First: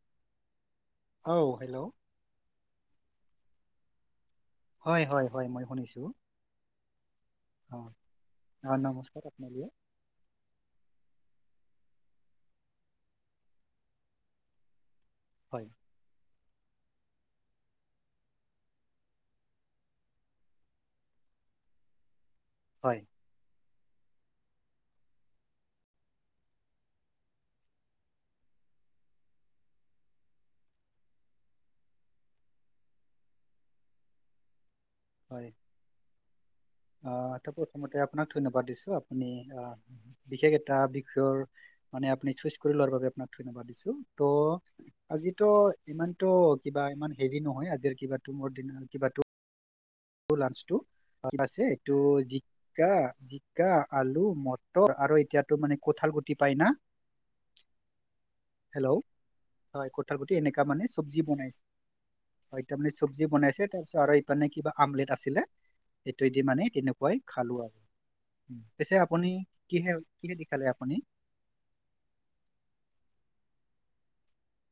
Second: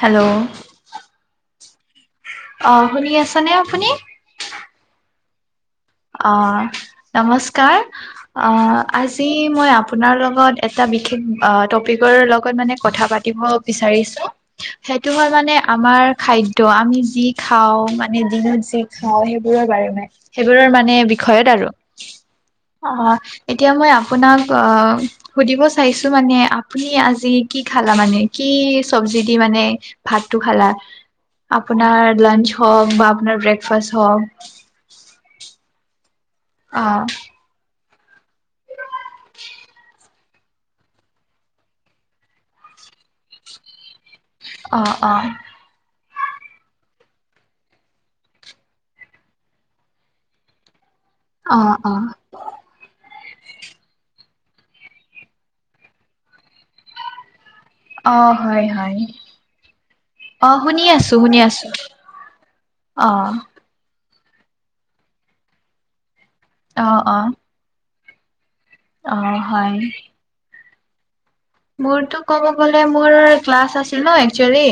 Hello! অ', hello! অ', শুনি আছানে আপুনি? হয়, হয়, হয়। মই শুনিছোঁ। অ', নমস্কাৰ। অ, নমস্কাৰ আজি আপোনালৈ মই আপোনাৰ লগত এটা বিশেষ আ টপিকৰ লগত মানে কথা পাতিব বিচাৰিছোঁ। সেইটো হ'ল মানে হয় আমাৰ খাইদ আমি যি খাওঁ মানে দিনত যি খাওঁ সেইবোৰৰ বাৰে নাই। সেইবোৰৰ মা নে বিষয়ত আৰু হয় অহ এতিয়া মই আপোনাক অহ সুধিব চাইছো মানে আপুনি আজি কি খালা মানে? কি চব্জি দি মানে ভাতটো খালা, আপোনাৰ লাঞ্চ হওক বা আপোনাৰ ব্ৰেকফাষ্ট হওক [inaudible] অ অহ ত' প্ৰথমতে আপোনাক ধন্যবাদ দিছো। আপুনি আ বিশেষ এটা বিষয়ৰ মানে আপনি চুইচ কৰি লোৱাৰ বাবে আপোনাক ধন্যবাদ দিছোঁ। ত' অ', অ', আজিতো ইমানটো কিবা ইমান হেৰি নহয় আজিৰ কিবাটো মোৰ দিনৰ কিবাটো লাঞ্চটো আ [unintelligible] আছে অ', এইটো অ', জি কা জিকা আলু মটৰ আৰু এতিয়াতো মানে কঁঠাল গুটি পাই না [inaudible] অ', হয়, হয়। হেল্ল' হয় কঁঠাল গুটি অ' শুনি আছো, শুনি আছো। হয় তামানে চব্জি অ', বনাইছে তাৰপিছত আৰু এই মানে কিবা আমলেট আছিলে, সেইটোৱেদি মানে অ', তেনেকুৱাই অ', খালো আৰু উম। পিছে আপুনি অ', হয়। কিহে কিহে দি খালে আপুনি? মোৰতো ক'ব গ'লে মোৰ ক্লাছ আছিল ন একচুৱেলি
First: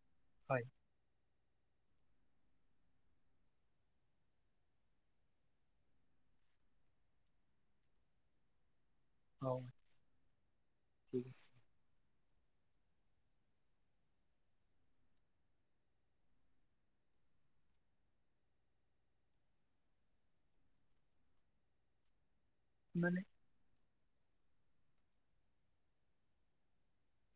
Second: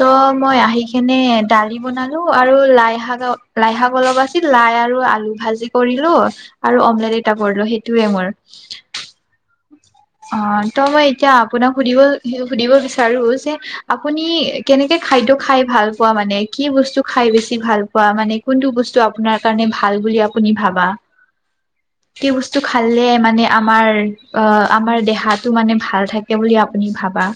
ত' মই হয় আহি কিনে দালি বনালো আৰু লাই শাক লাই শাক অলপ আছিল। লাই আৰু আলু ভাজি কৰিলো আৰু অমলেট এটা কৰিলো। সেইটোৱে মোৰ অ'। অ' ত' মই ঠিক এতিয়া আছে আপোনাক সুধিব সুধিব বিচাৰো যে আপুনি কেনেকে খাদ্য খাই ভাল পোৱা মানে? কি বস্তু খাই বেছি ভাল পোৱা মানে কোনটো বস্তু আপোনাৰ কাৰণে ভাল বুলি আপুনি ভাবা? কি বস্তু খালে মানে আমাৰ আ আমাৰ দেহাটো মানে ভাল থাকে বুলি আপুনি ভাবা?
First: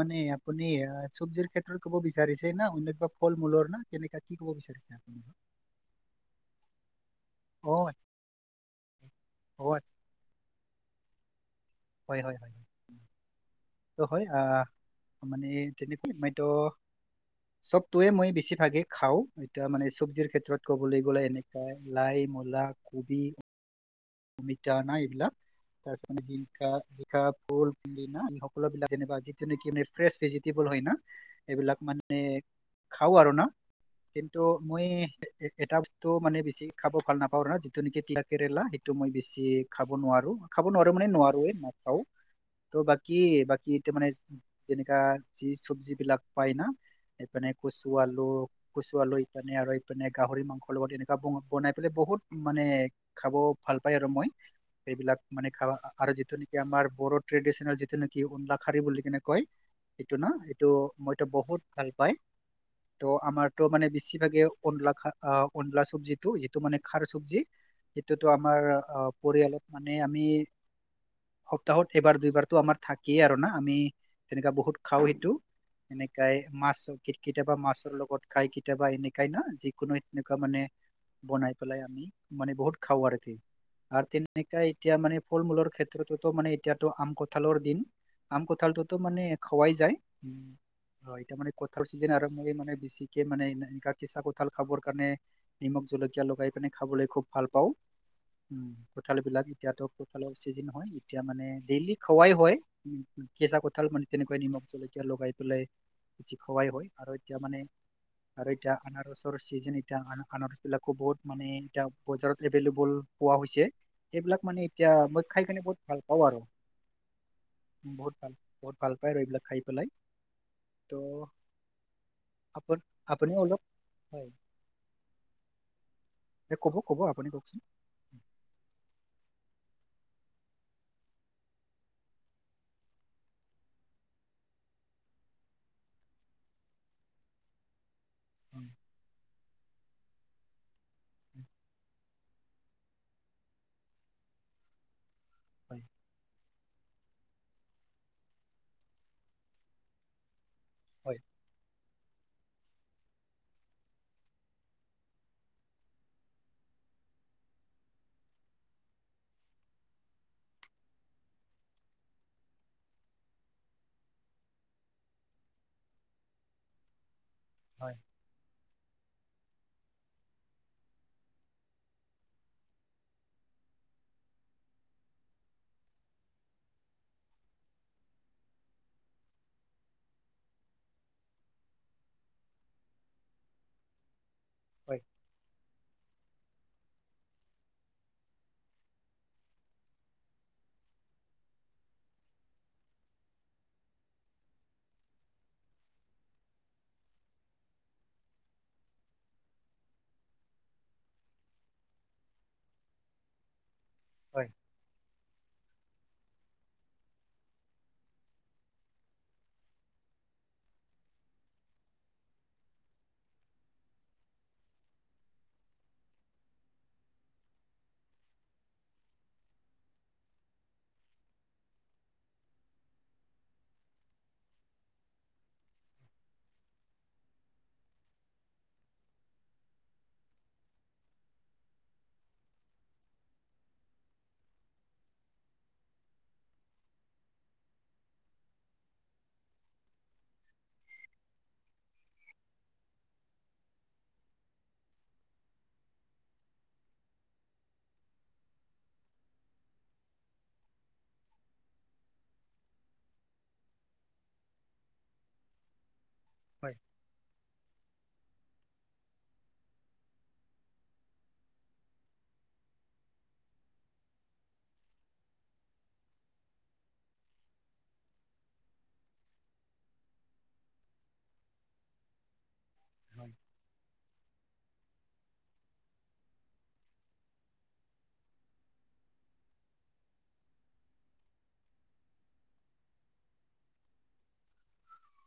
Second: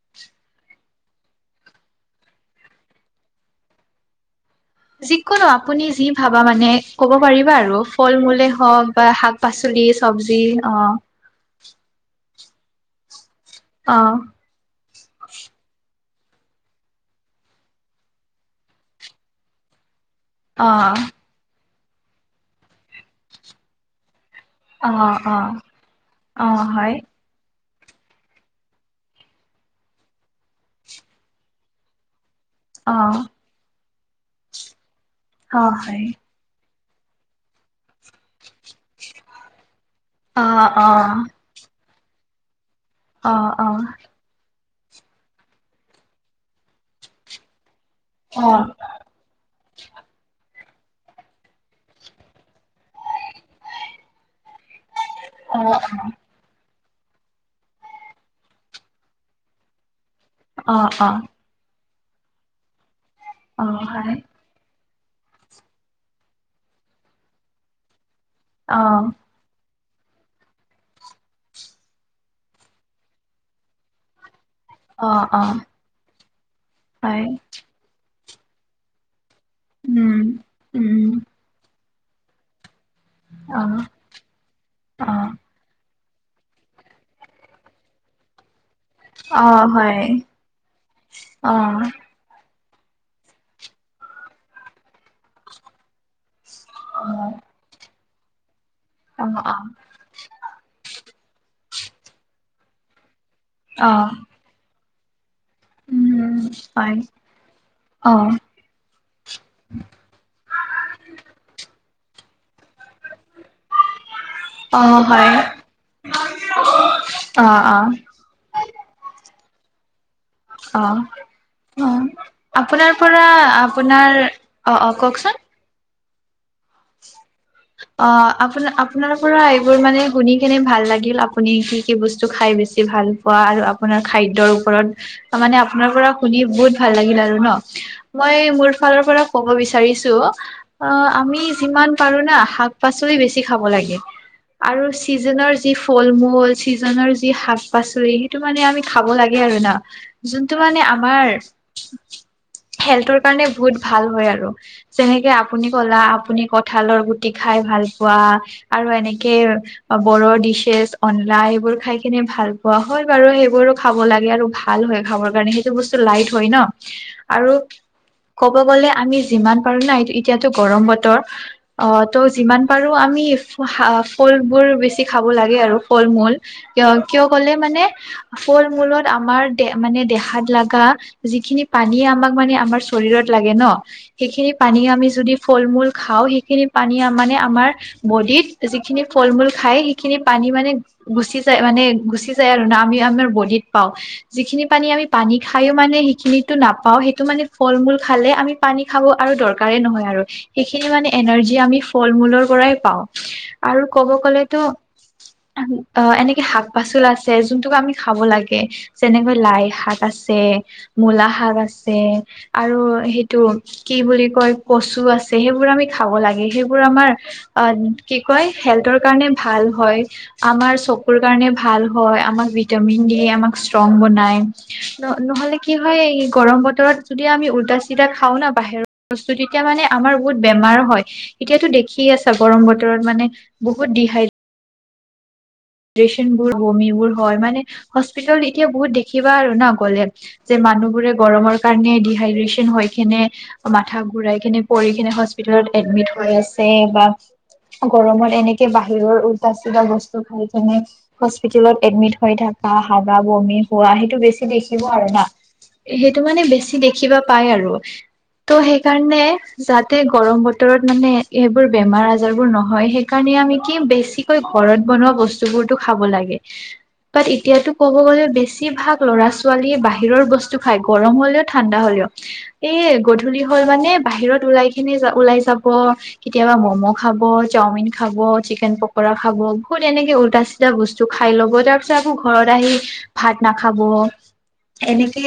মানে আপুনি আ চব্জিৰ ক্ষেত্ৰত ক'ব বিচাৰিছে না, অন্য কিবা ফল-মূলৰ না, কেনেকা কি ক'ব বিচাৰিছে? আপুনি যিকোনো আপুনি যি ভাবা মানে ক'ব পাৰিবা অ আৰু আচ্ছা, ফল-মূলে হওঁক বা অ শাক-পাচলি আচ্ছা, চব্জি অ। হয়-হয়-হয়। অ ত' হয় আহ মানে তেনেকৈ মইতো চবতোৱে মই বেছিভাগে খাওঁ এতিয়া মানে চব্জিৰ ক্ষে অ ত্ৰত ক'বলৈ গ'লে এনেকুৱা লাই, মূলা, কবি, অমিতা অ না এইবিলাক অ তাৰপিছত অ জিলকা, হয় জিকা, ভোল, না সকলো বিলাক যেনেকুৱা যিটো নেকি ফ্ৰেছ ভেজিটেবল হয় না এইবিলাক মানে অ খাওঁ আৰু না কিন্তু মই অ এ-এটা হয় বস্তু মানে বেছি খাব ভাল নাপাওঁ আৰু না, যিটো নেকি তিতা কেৰেলা এইটো মই বেছি খাব নোৱাৰো, অ খাব অ নোৱাৰো মানে নোৱাৰোৱে নাখাও ত' বাকী অ বাকী অ এতিয়া মানে যেনেকা যি চব্জি বিলাক পাই না, ইপিনে কচু আলু, কচু আলু ইপিনে আৰু এইপিনে গাহৰি মাংসৰ লগত এনেকুৱা ব-বনাই পেলাই বহুত মানে খাব ভাল পাই আৰু মই সেইবিলাক মানে খাবা আৰু যিটো নে কি আমাৰ বড়োৰ ট্ৰেডিচনেল যিটো নেকি অনলা খাৰৈ বুলি কেনে কয় এইটো না এইটো মইতো বহুত ভাল পাই, ত' আমাৰতো মানে বেছিভাগে অনলা খা আ অনলা চব্জিটো যিটো মানে খাৰ চব্জি যিটো টো আমাৰ অ পৰিয়ালত মানে আমি সপ্তাহত এবাৰ দুইবাৰতো আমাৰ থাকিয়েই আৰু না আমি তেনেকুৱা বহুত খাওঁ সেইটো, এনেকুৱাই মাছ হয় কে-কেতিয়াবা মাছৰ লগত খাই কেতিয়াবা এনেকুৱাই না যি কোনো এনেকুৱা মানে বনাই পেলাই আমি মানে বহুত খাওঁ আৰু কি, আৰু তেনেকা এতিয়া মানে ফুল-মূলৰ ক্ষেত ক্ষেত্ৰতো মানে এতিয়াতো আম কঁঠালৰ দিন, আম কঁঠালটো ত মানে খোৱাই যায়, উম অ এতিয়া মানে কঁঠাল চিজন আৰু মই মানে বেছি মানে এ এনেকা কেঁচা কঁঠাল খাবৰ কাৰণে নিমখ জলকীয়া লগাই পিনে খাবলৈ খুব ভাল পাওঁ। উম কঁঠাল বিলাক এতিয়াতো কোঁঠালৰ চিজিন হয় এতিয়া মানে ডেইলি খোৱাই হয়। কেঁচা কঁঠাল মানে তেনেকুৱৈ নিমখ জলকীয়া লগাই পেলাই খুৱাই হয় আৰু এতিয়া মানে অ আৰু এতিয়া আনাৰসৰ চিজন এতিয়া আ-আনাৰস বিলাকো বহুত মানে এতিয়া বজাৰত এভেইলেবল পোৱা হৈছে। সেইবিলাক মানে অ এতিয়া মই খাই কিনে বহুত ভাল পাওঁ আৰু, অ বহুত ভাল বহুত ভাল পায় আৰু এইবিলাক খাই পেলাই। অ ত' অ আপ আপোনাৰ পৰা আপুনিও অলপ আপোনাৰ হয় অ অ কওকচোন। এ ক'ব ক'ব আপুনি কওকচোন। অ আপোন-আপোনা পৰা এইবোৰ মানে শুনি কেনে ভাল লাগিল আপুনি কি কি বস্তু খাই বেছি ভাল পৰা আৰু খাদ্যৰ ওপৰত, মানে পৰা শুনি বহুত ভাল লাগিল আৰু ন মই হয় মোৰ ফালৰ পৰা ক'ব বিচাৰিছো অ আমি পাৰুনা শাক-পাচলি বেছি খাব লাগে আৰু চিকেনৰ যি হয় ফল-মূল চিজনৰ যি শাক-পাচলি সেইটো মানে আমি খাব লাগে আৰু না। যোনটো মানে হয় আমাৰ হেল্থৰ কাৰণে বহুত ভাল হয় আৰু যেনেকে আপুনি ক'লা আপুনি কঁঠালৰ গুটি খাই ভাল পোৱা আৰু এনেকে বড়ৰ ডিছেছ, অনলা এইবোৰ খাই কিনে ভাল পোৱা হয় বাৰু সেইবোৰো খাব লাগে আৰু ভাল হয় খাবৰ কাৰণে সেইটো হয় ন আৰু হয়। ক'ব গ'লে, আমি যিমান পাৰো ন, এতিয়াতো গৰম বতৰ অ, ত', যিমান পাৰো আমি ফুলবোৰ বেছি খাব লাগে আৰু, ফল-মূল। কিয়, কিয় ক'লে মানে ফল-মূলত আমাৰ দে মানে দেহাত লাগা যিখিনি পানী আমাক মানে আমাৰ শৰীৰত লাগে ন, সেইখিনি পানী হয় আমি যদি ফল-মূল খাওঁ, সেইখিনি পানী মানে আমাৰ বডিত যিখিনি ফল-মূল খায়, সেইখিনি পানী মানে গুচি যায় মানে, গুচি যায় আৰু না, আমি আমাৰ বডিত পাওঁ। যিখিনি পানী আমি পানী খায়ো মানে সেইখিনিতো নাপাও, সেইটো মানে ফল-মূল খালে আমি পানী খাব আৰু দৰকাৰেই নহয় আৰু। সেইখিনি মানে এনাৰ্জি আমি ফল-মূলৰ পৰাই পাওঁ, আৰু ক'ব হয় গ'লেতো অ, এনেকে শাক-পাচল আছে, যোনতোক আমি খাব লাগে। যেনেকৈ লাই শাক আছে মূলা শাক আছে, আৰু সেইটো কি বুলি কয় আছে কচু সেইবোৰ আমি খাব লাগে, সেইবোৰ আমাৰ কি কয় হেল্থৰ কাৰণে ভাল হয়। আমাৰ চকুৰ কাৰণে ভাল হয়, আমাক ভিটামিন দিয়ে, আমাক ষ্ট্ৰং বনাই। ন, নহ'লে কি হয়, এই গৰম বতৰত যদি আমি উল্ট-চিল্টা খাও না বাহিৰৰ বস্তু, তেতিয়া মানে আমাৰ বহুত বেমাৰ হয়, এতিয়াতো দেখিয়ে আছা, গৰম বতৰত মানে বহুত ডিহাইড ড্ৰেচন বোৰ, বমিবোৰ হয়, মানে হস্পিতলত এতিয়া বহুত দেখিবা আৰু ন গ'লে যে মানুহবোৰে গৰমৰ কাৰণে ডিহাইড্ৰেচন হৈ কিনে মাথা ঘুৰাই কিনে, পৰি কিনে, হস্পিতালত এডমিট হৈ আছে, বা গৰমত এনেকে বাহিৰৰ উলটা-চিদা বস্তু খাই কিনে হস্পিতেলত এডমিট হৈ থকা, হাগা, বমি হোৱা, সেইটো বেছি দেখিব আৰু না। সেইটো মানে হয় বেছি দেখিবা পায় আৰু। ত', সেইকাৰণে, যাতে গৰম বতৰত মানে এইবোৰ বেমাৰ-আজাৰ বোৰ নহয়, সেই কাৰণে আমি কি, বেছিকৈ ঘৰত বনোৱা বস্তু বোৰতো খাব লাগে। বাট এতিয়াতো ক'ব গ'লে, বেছিভাগ ল'ৰা-ছোৱালীয়ে বাহিৰৰ বস্তু খাই, গৰম হ'লেও ঠাণ্ডা হ'লেও। এই গধূলি হয় মানে, বাহিৰত ওলাই কিনে, ওলাই যাব কেতিয়াবা ম'ম' খাব, চাওমিন খাব, চিকেন পকৰা খাব, বহুত এনেকে উলটা-চিধা বস্তু খাই ল'ব, তাৰ পিছত আকৌ ঘৰত আহি ভাত নাখাব। এনেকে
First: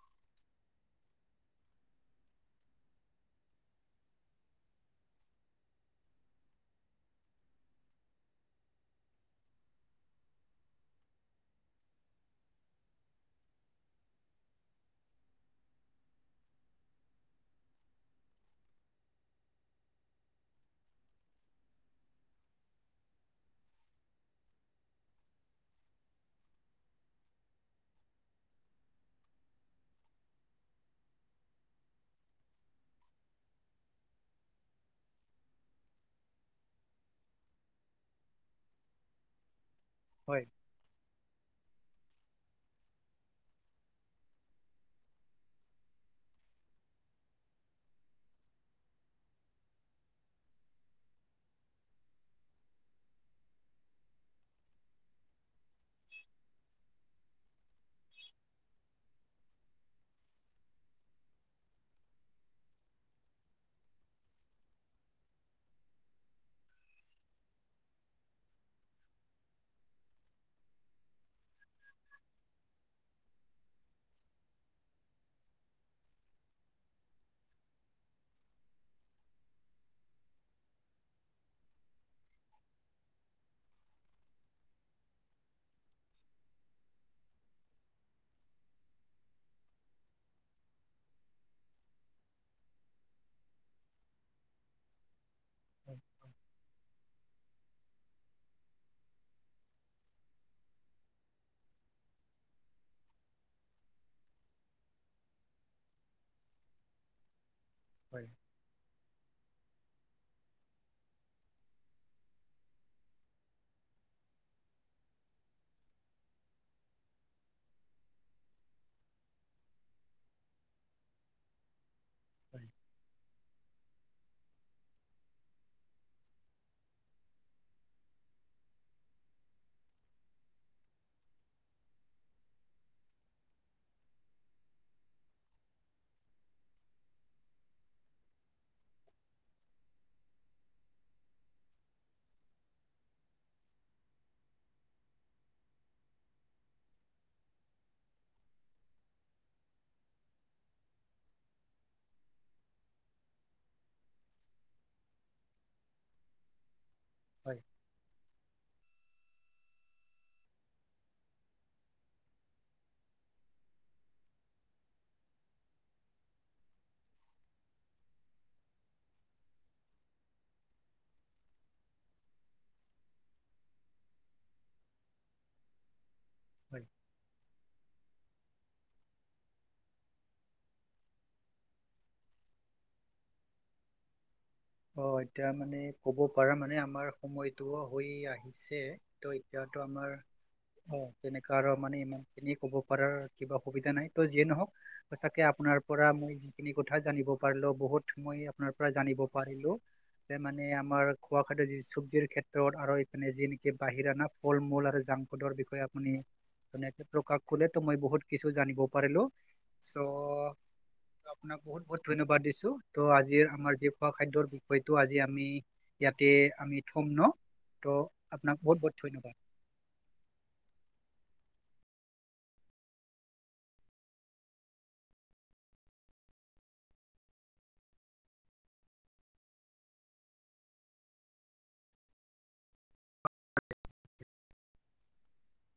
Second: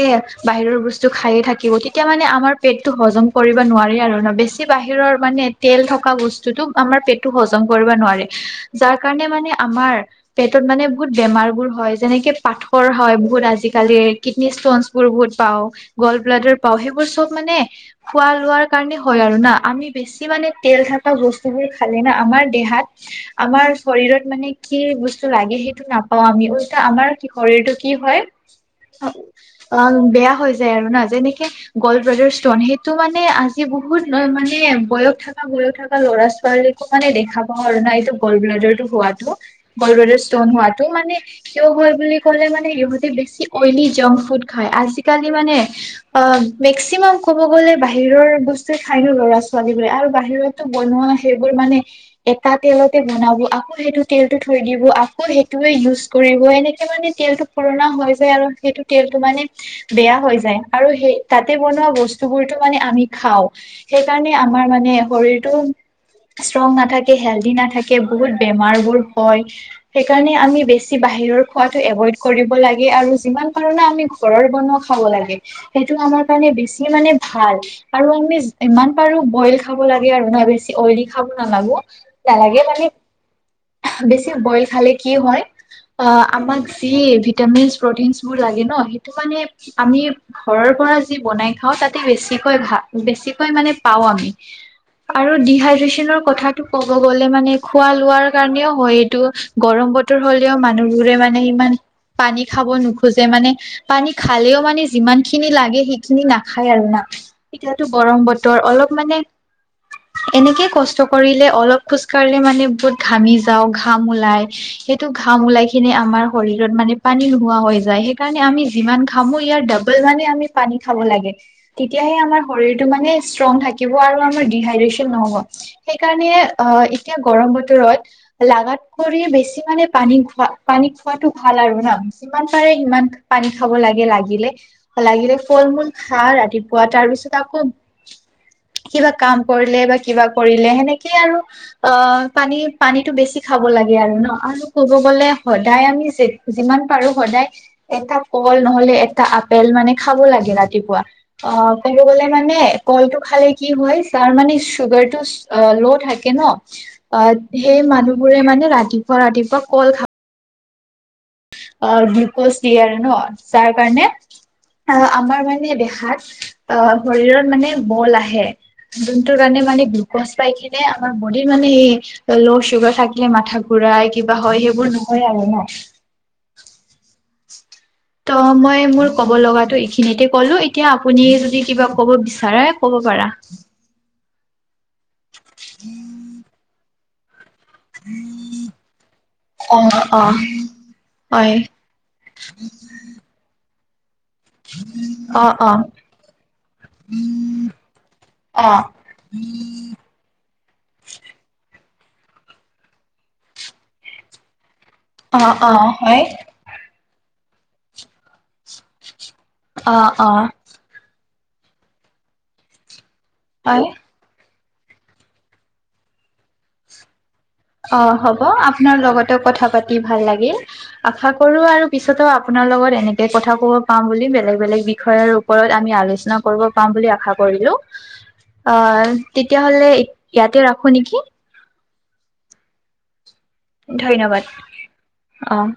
বাহিৰৰ বস্তু খায়ে থাকিব, তেতিয়া মানে আমাৰ পেটটো হজম কৰিব নোৱাৰে আৰু ন, বেছি বাহিৰৰ মানে তেল থকা বস্তুটো আমাৰ পেটটো হজম কৰিব নোৱাৰে। যাৰ কাৰণে মানে আমাৰ পেটত মানে বহুত বেমাৰ বোৰ হয়, যেনেকে পাথৰ হয় বহুত আজিকালি। কিডনী ষ্টনছ বোৰ বহুত পাওঁ, গল্ড ব্লাডৰ পাওঁ, সেইবোৰ চব মানে খোৱা লোৱাৰ কাৰণে হয় আৰু না! আমি বেছি মানে তেল থাকা বস্তুবোৰ খালে না, আমাৰ দেহাত আমাৰ শৰীৰত মানে কি বস্তু লাগে, সেইটো নাপাও আমি, উল্টা আমাৰ শৰীৰটো কি হয় অম, বেয়া হৈ যায় আৰু না‌! যেনেকে গ'ল্ড ব্ৰডাৰ ষ্টন, সেইটো মানে আজি বহুত মানে বয়স থাকা, বয়স থাকা, ল'ৰা-ছোৱালীৰ মানে দেখা পাওঁ আৰু না, এইটো গল্ড ব্লাডাৰটো হোৱাটো, গল্ড ব্লাডাৰ হয় ষ্টন হোৱাটো, মানে কিয় হয় বুলি ক'লে মানে, ইহঁতে বেছি অইলী জাংক ফুড খায়। আজিকালি মানে অহ, মেক্সিমাম ক'ব গ'লে, বাহিৰৰ বস্তুৱে খাই ন ল'ৰা-ছোৱালী বোৰে, আৰু বাহিৰত বনোৱা, সেইবোৰ মানে এটা তেলতে বনাব, আকৌ সেইটো তেলটো থৈ দিব, আকৌ সেইটোৱে ইউজ কৰিব, এনেকে মানে তেলটো পুৰণা হৈ যায়, আৰু সেইটো তেলটো মানে বেয়া হৈ যায়। আৰু সেই তাতে বনোৱা বস্তু বোৰতো মানে আমি খাওঁ। সেইকাৰণে আমাৰ মানে শৰীৰটো- ষ্ট্ৰং নাথাকে হেল্ডি নাথাকে বহুত বেমাৰবোৰ হয়। সেই কাৰণে আমি বেছি বাহিৰৰ খোৱাটো এভইড কৰিব লাগে, আৰু যিমান পাৰোনা আমি- ঘৰৰ বনোৱা খাব লাগে, সেইটো আমাৰ কাৰণে বেছি মানে ভাল। আৰু আমি যিমান পাৰো বইল খাবো লাগে আৰু না বেছি অইলি খাব নালাগো। নালাগে মানে- বেছি বয়েল খালে কি হয়? অঁ আমাক যি ভিটামিনচ প্ৰটিনচ বোৰ লাগে ন, সেইটো মানে আমি- ঘৰৰ পৰা যি বনাই খাওঁ, তাতে বেছিকৈ ভা বেছিকৈ মানে পাওঁ আমি। আৰু ডিহাইড্ৰেচনৰ কথাটো ক'ব গ'লে মানে খোৱা লোৱাৰ কাৰণেও- হয় এইটো, গৰম বতৰ হ'লেও মানুহবোৰে মানে ইমান পানী খাব নোখোজে মানে- পানী খালেও মানে যিমান খিনি লাগে সেইখিনি নাখায় আৰু না, এতিয়াতো গৰম বত- তৰ অলপ মানে- এনেকে কষ্ট কৰিলে অলপ খোজ কঢ়িলে মানে বহুত ঘামি- যাওঁ ঘাম ওলাই, সেইটো ঘাম ওলাই কিনে আমাৰ শৰীৰত মানে পানী নোহোৱা হৈ যায়। সেইকাৰণে আমি যিমান ঘামো ইয়াৰ ডাবল মানে আমি পানী খাব লাগে। তেতিয়াহে আমাৰ শৰীৰটো মানে ষ্ট্ৰং থাক- কিব আৰু আমাৰ ডিহাইড্ৰেচন নহ'ব সেইকাৰণে অঁহ এতিয়া গৰম বতৰত- লাগাত কৰি বেছি মানে পানী খোৱা পানী খোৱাটো ভাল আৰু ন, যিমান পাৰে সিমান- পানী খাব লাগে লাগিলে, লাগিলে ফল মূল খা ৰাতিপুৱা তাৰ পিছত আকৌ- কিবা কাম কৰিলে বা কিবা কৰিলে সেনেকেই আৰু অঁহ পানী পানীত- টো বেছি খাব লাগে আৰু ন আৰু ক'ব গ'লে, সদায় আমি যিমান পাৰো সদায়- একটা কল নহলে একটা আপেল মানে খাব লাগে ৰাতিপুৱা। অঁহ ক'ব গলে মানে কলটো খালে কি হয়? যাৰ মানে চুগাৰটো অহ লো থাকে ন, - অঁ হয় হয় সেই মানুহ বোৰে মানে ৰাতিপুৱা ৰাতিপুৱা কল খাব- অঁহ গ্লুক'জ দিয়ে আৰু ন, যাৰ কাৰণে- অঁহ আমাৰ মানে দেহাত অঁহ শৰীৰত মানে বল আহে। যোনটোৰ কাৰণে মানে গ্লুকজ পাই কিনে আমাৰ বডীৰ মানে এই- ল' চুগাৰ থাকিলে মাথা ঘূৰাই কিবা হয় সেইবোৰ নহয় আৰু ন'? হয়। ত' মই মোৰ কব লগাটো এইখিনিতে ক'লো এতিয়া আপুনি যদি কিবা ক'ব বিচাৰে ক'ব পাৰা। অ' এতিয়া মানে ক'ব পাৰা মানে আমাৰ- সময়টো হৈ আহিছে, ত' এতিয়াতো অ', আমাৰ- অ', অঁ' হয়, তেনেকা আৰু মানে ইমান খিনি ক'ব পাৰ কিবা অসুবিধা নাই ত' যিয়ে নহক- সচাকে অ', অ', আপোনাৰ পৰা মই যিখিনি কথা জানিব পাৰিলো বহুত মই আপোনাৰ অ', পৰা জানিব পাৰিলো। মানে আমাৰ খোৱা খাদ্যৰ যি চব্জিৰ ক্ষেত্ৰত আৰু এইপিনে যি নিকি বাহিৰা না ফল মূল আৰু- জাংক অ', ফুডৰ অ বিষয়ে আপুনি- হয়, ধুনীয়াকে প্ৰকাশ কৰিলে তো মই বহুত কিছু জানিব পাৰিলো। চ'- অ', অ', ত' আপোনাক বহুত বহুত ধন্যবাদ দিছো। ত' আজিৰ আমাৰ হয়। যি- খোৱা খাদ্যৰ বিষয়টো আজি আমি ইয়াতে আমি থম ন'। ত' অঁ' হ'ব আপোনাক বহুত বহুত আপোনাৰ ধন্যবাদ লগতেও কথা পাতি ভাল লাগিল। আশা কৰো আৰু পিছতো আপোনাৰ লগত এনেকে কথা ক'ব পাম বুলি বেলেগ বেলেগ বিষয়ৰ- ওপৰত আমি আলোচনা কৰিব পাৰিম বুলি আশা কৰিলো। অঅ' তেতিয়াহ'লে ইয়াতে ৰাখো নিকি? ধন্যবাদ অ'